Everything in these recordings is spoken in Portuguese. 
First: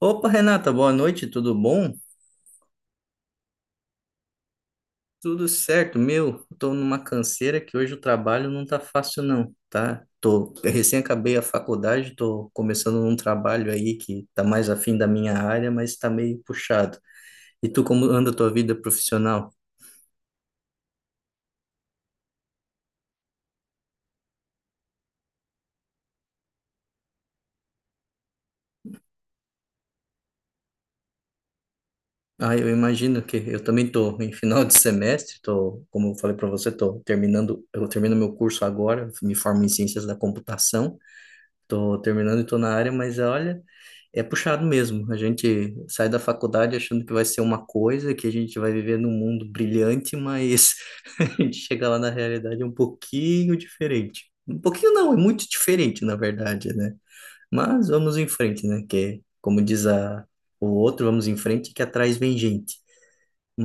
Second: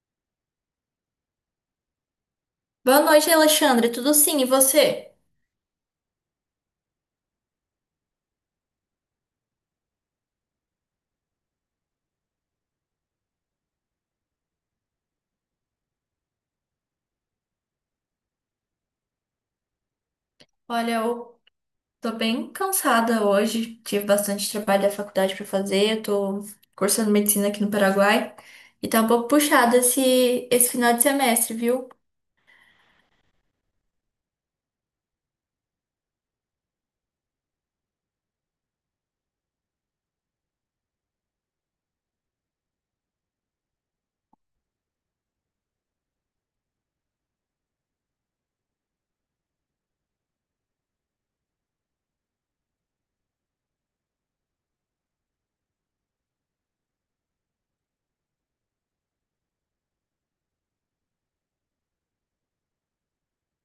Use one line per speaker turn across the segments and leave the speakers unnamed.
Opa, Renata, boa noite, tudo bom?
Boa noite, Alexandre. Tudo sim, e você?
Tudo certo, meu. Tô numa canseira que hoje o trabalho não tá fácil não, tá? Eu recém acabei a faculdade, tô começando um trabalho aí que tá mais afim da minha área, mas tá meio puxado. E tu, como anda a tua vida profissional?
Olha, eu tô bem cansada hoje. Tive bastante trabalho da faculdade pra fazer. Eu tô cursando medicina aqui no Paraguai e tá um pouco puxado esse final de semestre, viu?
Ah, eu imagino que eu também tô em final de semestre, tô, como eu falei para você, tô terminando, eu termino meu curso agora, me formo em ciências da computação, tô terminando e tô na área, mas olha, é puxado mesmo. A gente sai da faculdade achando que vai ser uma coisa, que a gente vai viver num mundo brilhante, mas a gente chega lá na realidade é um pouquinho diferente. Um pouquinho não, é muito diferente, na verdade, né? Mas vamos em frente, né? Que, como diz o outro, vamos em frente, que atrás vem gente.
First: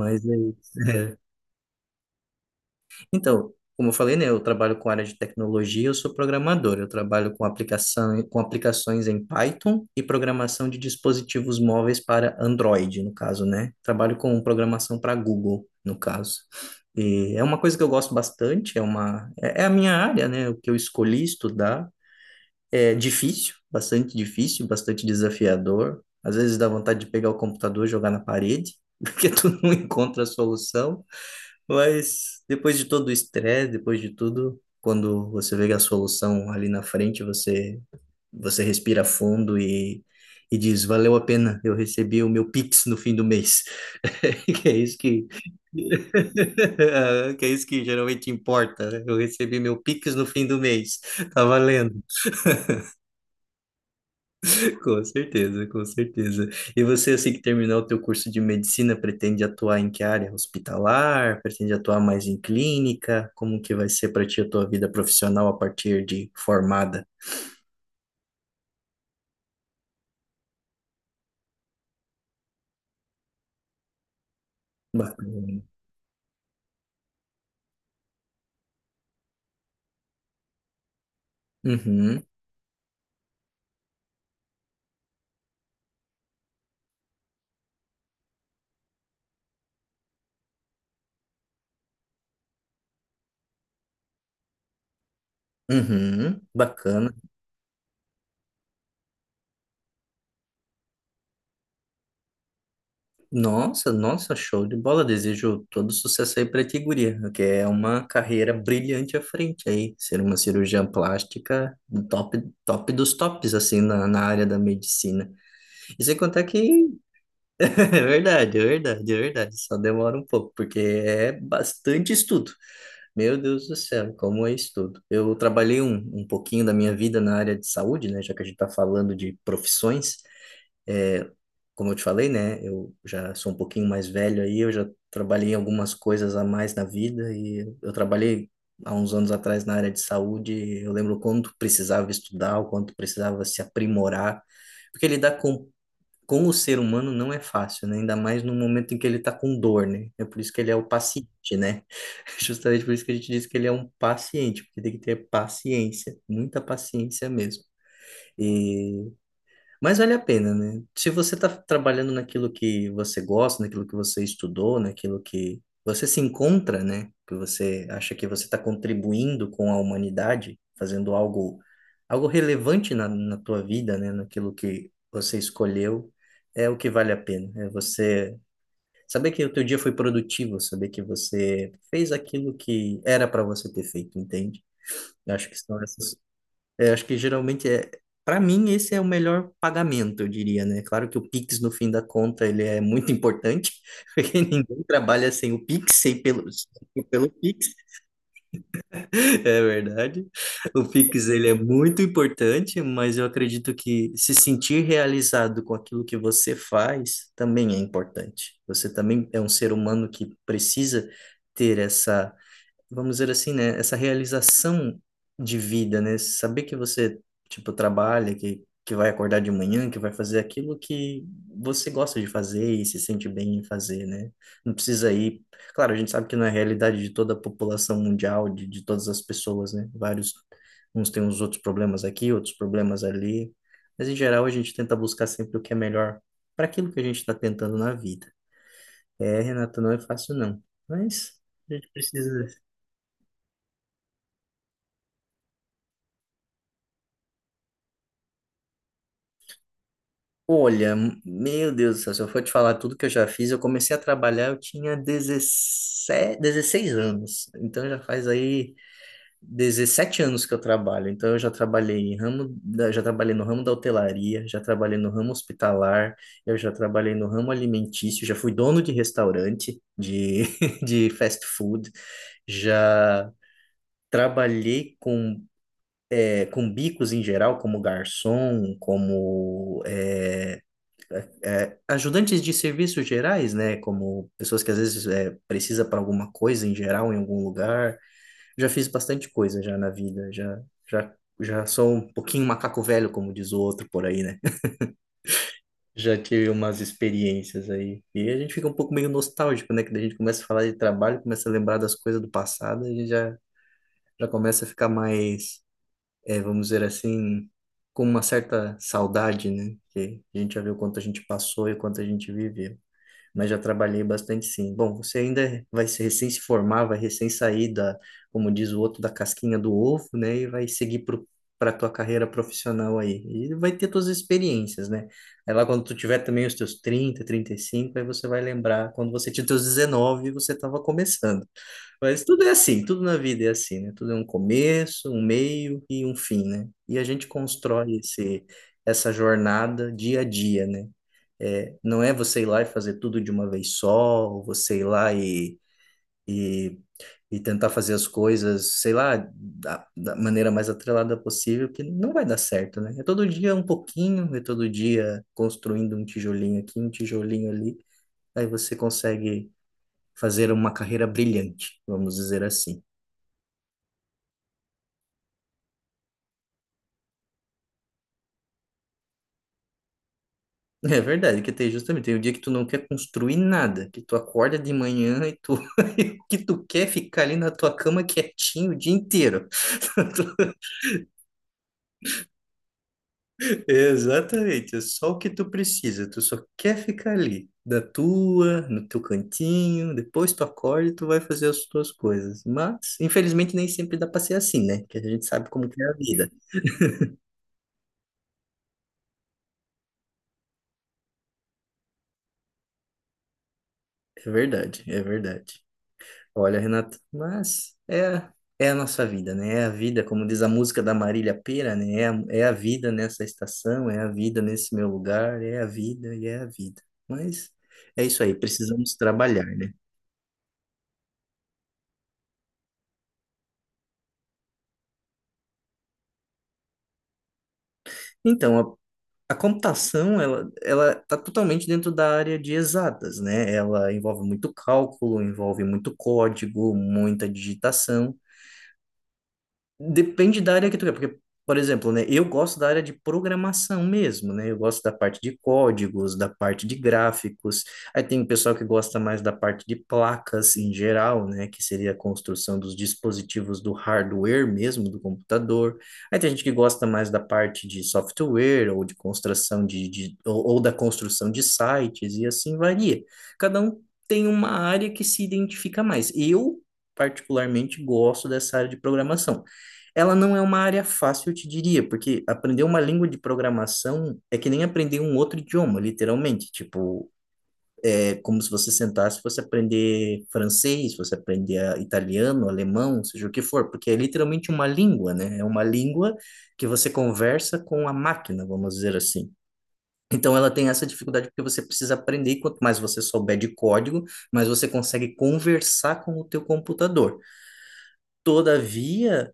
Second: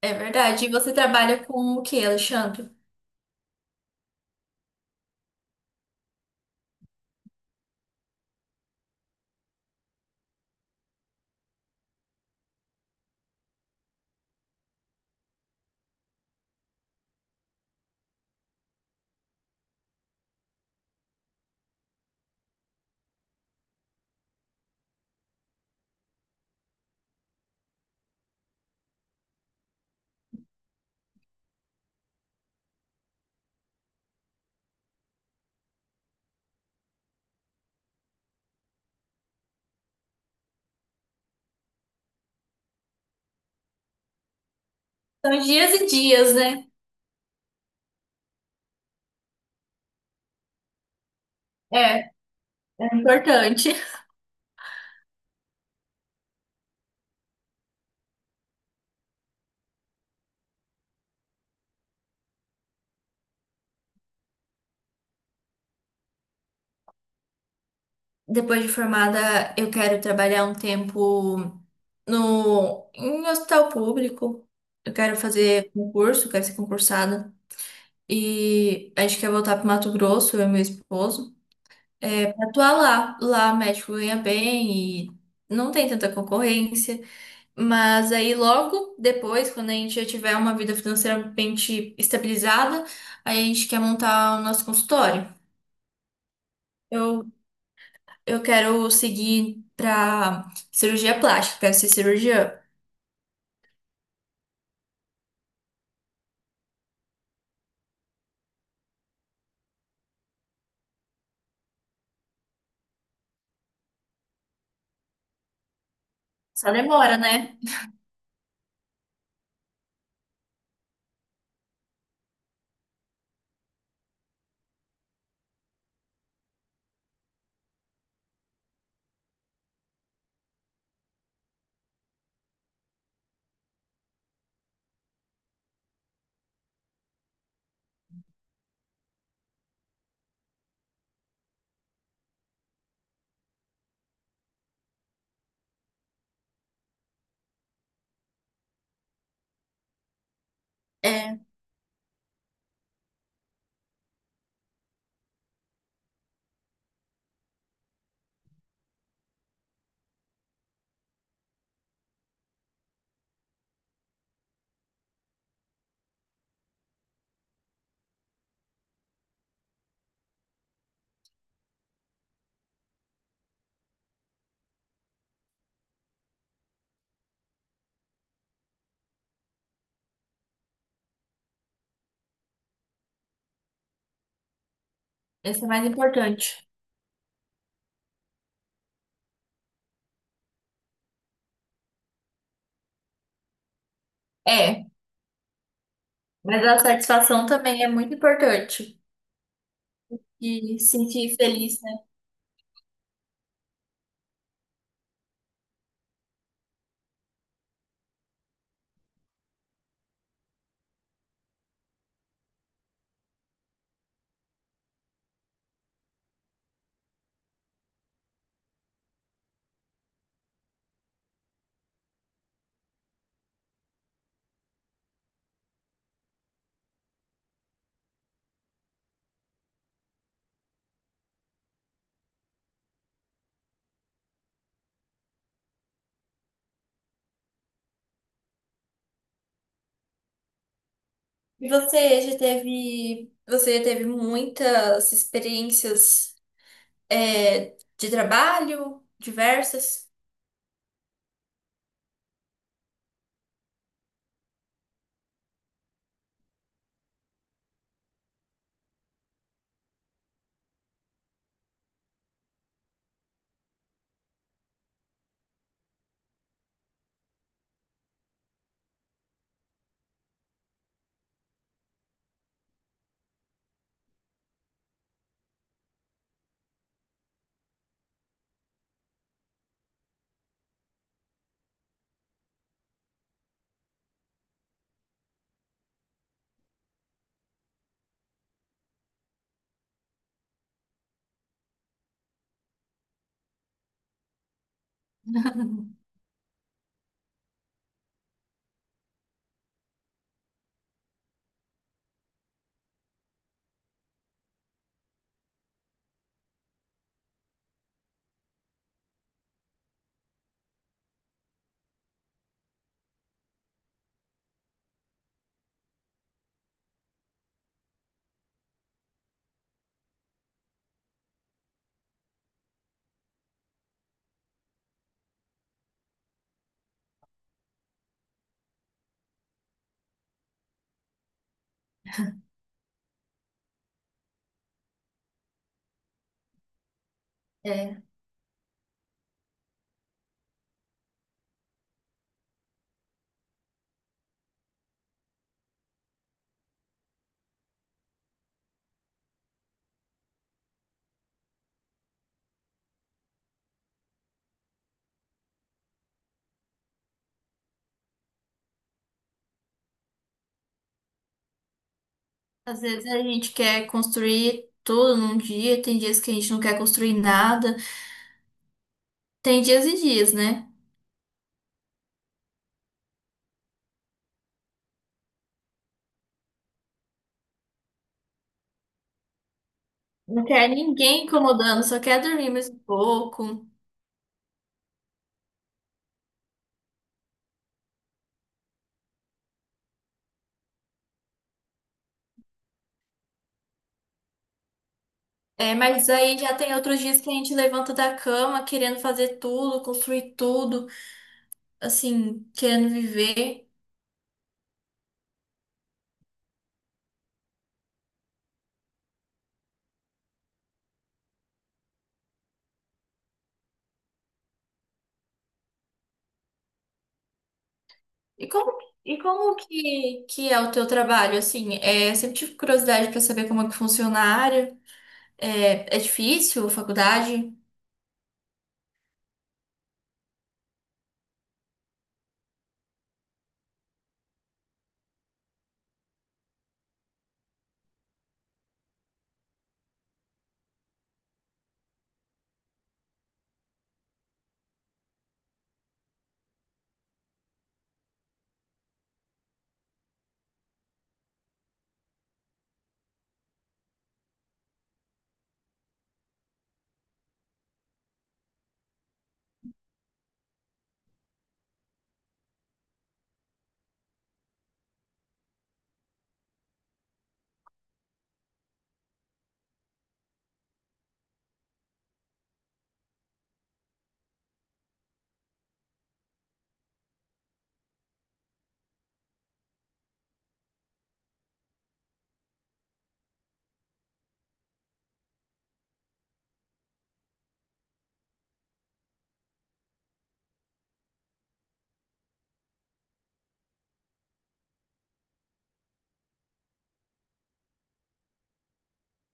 É
é isso.
verdade. E você trabalha com o quê, Alexandre?
Então, como eu falei, né, eu trabalho com área de tecnologia, eu sou programador. Eu trabalho com aplicação, com aplicações em Python e programação de dispositivos móveis para Android, no caso, né? Trabalho com programação para Google, no caso. E é uma coisa que eu gosto bastante, é uma, é é a minha área, né? O que eu escolhi estudar é difícil, bastante desafiador. Às vezes dá vontade de pegar o computador e jogar na parede, porque tu não encontra a solução. Mas depois de todo o estresse, depois de tudo, quando você vê a solução ali na frente, você respira fundo e diz, valeu a pena, eu recebi o meu Pix no fim do mês. Que é isso que,
São dias e dias, né?
que é isso que geralmente importa, né? Eu recebi meu Pix no fim do mês. Tá valendo.
É, é importante.
Com certeza, com certeza. E você, assim que terminar o teu curso de medicina, pretende atuar em que área? Hospitalar? Pretende atuar mais em clínica? Como que vai ser para ti a tua vida profissional a partir de formada?
Depois de formada, eu quero trabalhar um tempo no, em um hospital público. Eu quero
Bacana.
fazer concurso, quero ser concursada. E a gente quer voltar pro Mato Grosso, eu e meu esposo,
Uhum,
é, pra atuar lá. Lá médico ganha bem e não tem tanta concorrência. Mas aí logo depois, quando a gente já tiver uma vida financeiramente estabilizada, aí a gente quer montar o nosso consultório.
uhum, bacana.
Eu, eu quero seguir pra cirurgia plástica, quero ser cirurgiã.
Nossa, nossa, show de bola. Desejo todo sucesso aí pra ti, guria, que é uma carreira brilhante à frente aí. Ser uma cirurgiã plástica top, top dos tops, assim, na área da medicina. E sem contar que
Só demora, né?
é verdade, é verdade, é verdade. Só demora um pouco, porque é bastante estudo. Meu Deus do céu, como é estudo. Eu trabalhei um pouquinho da minha vida na área de saúde, né? Já que a gente está falando de profissões, é, como eu te falei, né? Eu já sou um pouquinho mais velho aí, eu já trabalhei em algumas coisas a mais na vida e eu trabalhei há uns anos atrás na área de saúde. Eu lembro quanto precisava estudar, o quanto precisava se aprimorar, porque lidar com o ser humano não é fácil, né? Ainda mais no momento em que ele está com dor, né? É por isso que ele é o
É,
paciente, né? Justamente por isso que a gente diz que ele é um paciente, porque tem que ter paciência, muita paciência mesmo. Mas vale a pena, né? Se você está trabalhando naquilo que você gosta, naquilo que você estudou, naquilo que você se encontra, né? Que você acha que você está contribuindo com a humanidade, fazendo algo, algo relevante na tua vida, né? Naquilo que você escolheu, é o que vale a pena. É você saber que o teu dia foi produtivo, saber que você fez aquilo que era para você ter feito, entende? Eu acho que
esse é
são
mais
essas.
importante.
É, acho que geralmente é. Para mim, esse é o melhor pagamento, eu diria, né? Claro que o Pix, no fim da conta, ele é muito importante, porque ninguém
É,
trabalha sem o Pix, sem pelo,
mas a
sem pelo
satisfação
Pix,
também é muito importante.
é verdade.
E
O Pix,
sentir
ele é
feliz,
muito
né?
importante, mas eu acredito que se sentir realizado com aquilo que você faz também é importante. Você também é um ser humano que precisa ter essa vamos dizer assim, né, essa realização de vida, né, saber que você, tipo, trabalha, que vai acordar de manhã, que vai fazer aquilo que você gosta de fazer e se sente bem em fazer, né, não precisa ir, claro, a gente sabe que não é a realidade de toda a população mundial, de todas as pessoas, né, vários, uns têm uns outros problemas aqui, outros problemas ali, mas em geral a gente tenta buscar sempre o que é melhor para aquilo que a gente está tentando na vida. É, Renata, não é fácil não, mas
E
a gente
você já
precisa.
teve, você já teve muitas experiências, é, de trabalho, diversas?
Olha, meu Deus do céu, se eu for te falar tudo que eu já fiz, eu comecei a trabalhar, eu tinha 17, 16 anos. Então já faz aí 17 anos que eu trabalho. Então eu já trabalhei já trabalhei no ramo da hotelaria, já trabalhei no ramo hospitalar, eu já trabalhei no ramo alimentício, já fui dono de restaurante de, de fast food, já trabalhei com bicos em geral, como garçom, como ajudantes de serviços gerais, né? Como pessoas que às vezes precisa para alguma coisa em geral, em algum lugar. Já fiz bastante coisa já na vida, já, já sou um pouquinho macaco velho, como diz o outro por aí, né? Já tive umas experiências aí. E a gente fica um pouco meio nostálgico, né? Que a gente começa a falar de trabalho, começa a lembrar das coisas do passado, a gente já começa a ficar mais, vamos dizer assim, com uma certa saudade, né? Que a gente já viu o quanto a gente passou e o quanto a gente viveu. Mas já trabalhei bastante sim. Bom, você ainda vai se recém se formar, vai recém sair como diz o outro, da casquinha do ovo, né? E vai seguir para a tua carreira profissional aí. E vai ter tuas experiências, né? Aí lá quando tu tiver também os teus 30, 35, aí você vai lembrar quando você tinha os teus 19, e você estava começando. Mas tudo é assim, tudo na vida é assim, né? Tudo é um começo, um meio e um fim, né? E a gente constrói
É.
essa jornada dia a dia, né? É, não é você ir lá e fazer tudo de uma vez só, ou você ir lá e, e tentar fazer as coisas, sei lá, da maneira mais atrelada possível, que não vai dar certo, né? É todo dia um pouquinho, é todo dia construindo um tijolinho aqui, um tijolinho ali, aí você consegue fazer uma carreira brilhante, vamos dizer
Às
assim.
vezes a gente quer construir tudo num dia, tem dias que a gente não quer construir nada, tem dias e dias, né?
É verdade, que tem justamente, tem o dia que tu não quer construir nada, que tu acorda de manhã e tu que tu quer é ficar ali na tua cama quietinho o dia inteiro.
Não quer ninguém incomodando, só quer dormir mais um pouco.
Exatamente, é só o que tu precisa, tu só quer ficar ali, no teu cantinho, depois tu acorda e tu vai fazer as tuas coisas. Mas, infelizmente, nem sempre dá pra ser assim, né? Que a gente sabe como
É,
que é a
mas
vida.
aí já tem outros dias que a gente levanta da cama querendo fazer tudo, construir tudo, assim, querendo viver.
É verdade, é verdade. Olha, Renata, mas é a nossa vida, né? É a vida, como diz a música da Marília Pêra, né? É a vida nessa estação, é a vida nesse meu lugar, é a vida e é a vida. Mas é isso aí,
E como,
precisamos
e
trabalhar,
como
né?
que é o teu trabalho, assim? É, eu sempre tive curiosidade para saber como é que funciona a área. É, é difícil, a faculdade?
Então. A computação, ela está totalmente dentro da área de exatas, né? Ela envolve muito cálculo, envolve muito código, muita digitação. Depende da área que tu quer, porque, por exemplo, né, eu gosto da área de programação mesmo, né? Eu gosto da parte de códigos, da parte de gráficos. Aí tem o pessoal que gosta mais da parte de placas em geral, né, que seria a construção dos dispositivos do hardware mesmo do computador. Aí tem gente que gosta mais da parte de software ou de construção de ou da construção de sites e assim varia. Cada um tem uma área que se identifica mais. Eu particularmente gosto dessa, área de programação. Ela não é uma área fácil, eu te diria, porque aprender uma língua de programação é que nem aprender um outro idioma, literalmente. Tipo, é como se você sentasse e fosse aprender francês, você aprender italiano, alemão, seja o que for, porque é literalmente uma língua, né? É uma língua que você conversa com a máquina, vamos dizer assim. Então ela tem essa dificuldade porque você precisa aprender, e quanto mais você souber de código, mais você consegue conversar com o teu computador. Todavia,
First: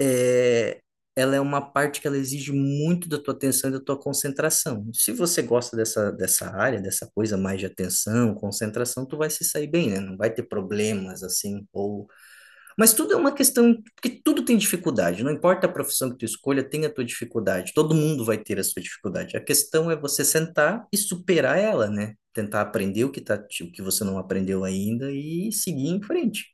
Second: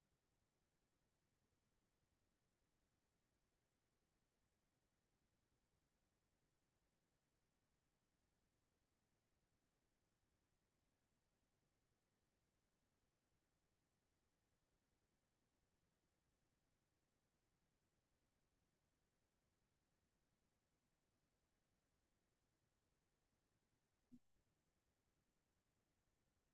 é, ela é uma parte que ela exige muito da tua atenção e da tua concentração. Se você gosta dessa área, dessa coisa mais de atenção, concentração, tu vai se sair bem, né? Não vai ter problemas assim, ou mas tudo é uma questão, porque tudo tem dificuldade, não importa a profissão que tu escolha, tem a tua dificuldade, todo mundo vai ter a sua dificuldade. A questão é você sentar e superar ela, né? Tentar aprender o que tá, o que você não aprendeu ainda e seguir em frente.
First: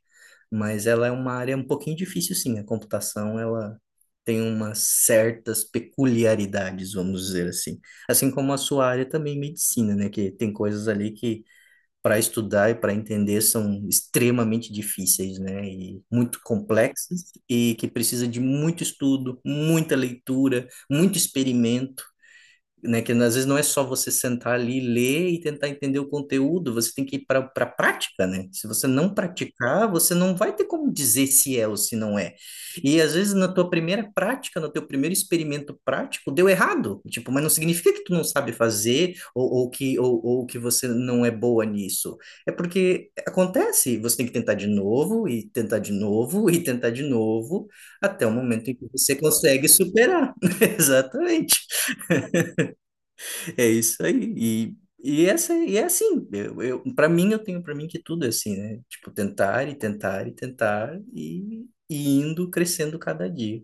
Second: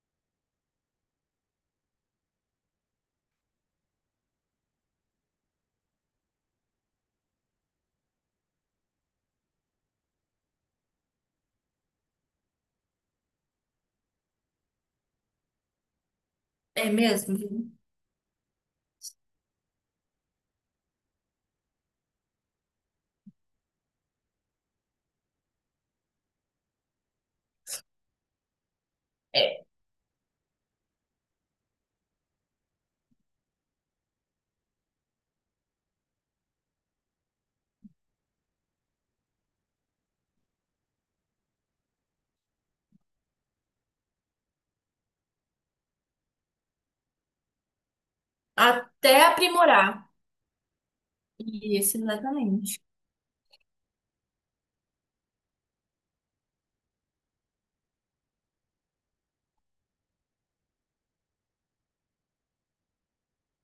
Mas ela é uma área um pouquinho difícil, sim. A computação, ela tem umas certas peculiaridades, vamos dizer assim. Assim como a sua área também, medicina, né? Que tem coisas ali que para estudar e para entender são extremamente difíceis, né? E muito
É
complexas
mesmo?
e que precisa de muito estudo, muita leitura, muito experimento, né? Que às vezes não é só você sentar ali, ler e tentar entender o conteúdo, você tem que ir para a prática, né? Se você não
É.
praticar, você não vai ter como dizer se é ou se não é. E às vezes na tua primeira prática, no teu primeiro experimento prático, deu errado, tipo, mas não significa que tu não sabe fazer ou que você não é boa nisso. É porque acontece, você tem que tentar de novo e tentar de novo e tentar de novo até o momento em que
Até
você consegue
aprimorar.
superar. Exatamente.
Isso, exatamente.
É isso aí. E é assim, para mim, eu tenho para mim que tudo é assim, né? Tipo, tentar e tentar e tentar e indo crescendo cada dia.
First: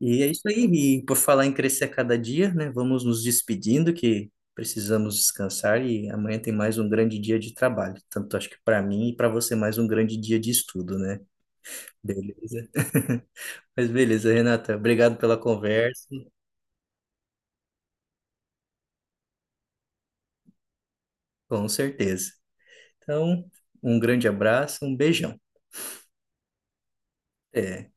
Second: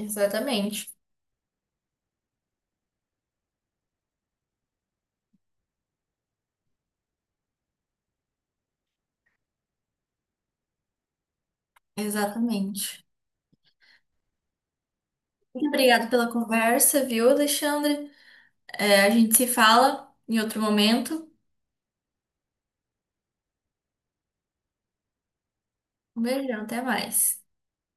E é isso aí. E por falar em crescer a cada dia, né? Vamos nos despedindo que precisamos descansar e amanhã tem mais um grande dia de trabalho. Tanto acho que para mim e para você mais um grande dia de estudo, né? Beleza?
Exatamente.
Mas beleza, Renata. Obrigado pela
Muito
conversa.
obrigada pela conversa, viu, Alexandre? É, a gente se fala em outro momento.
Com certeza. Então, um grande abraço, um beijão.
Um beijão, até mais.
É.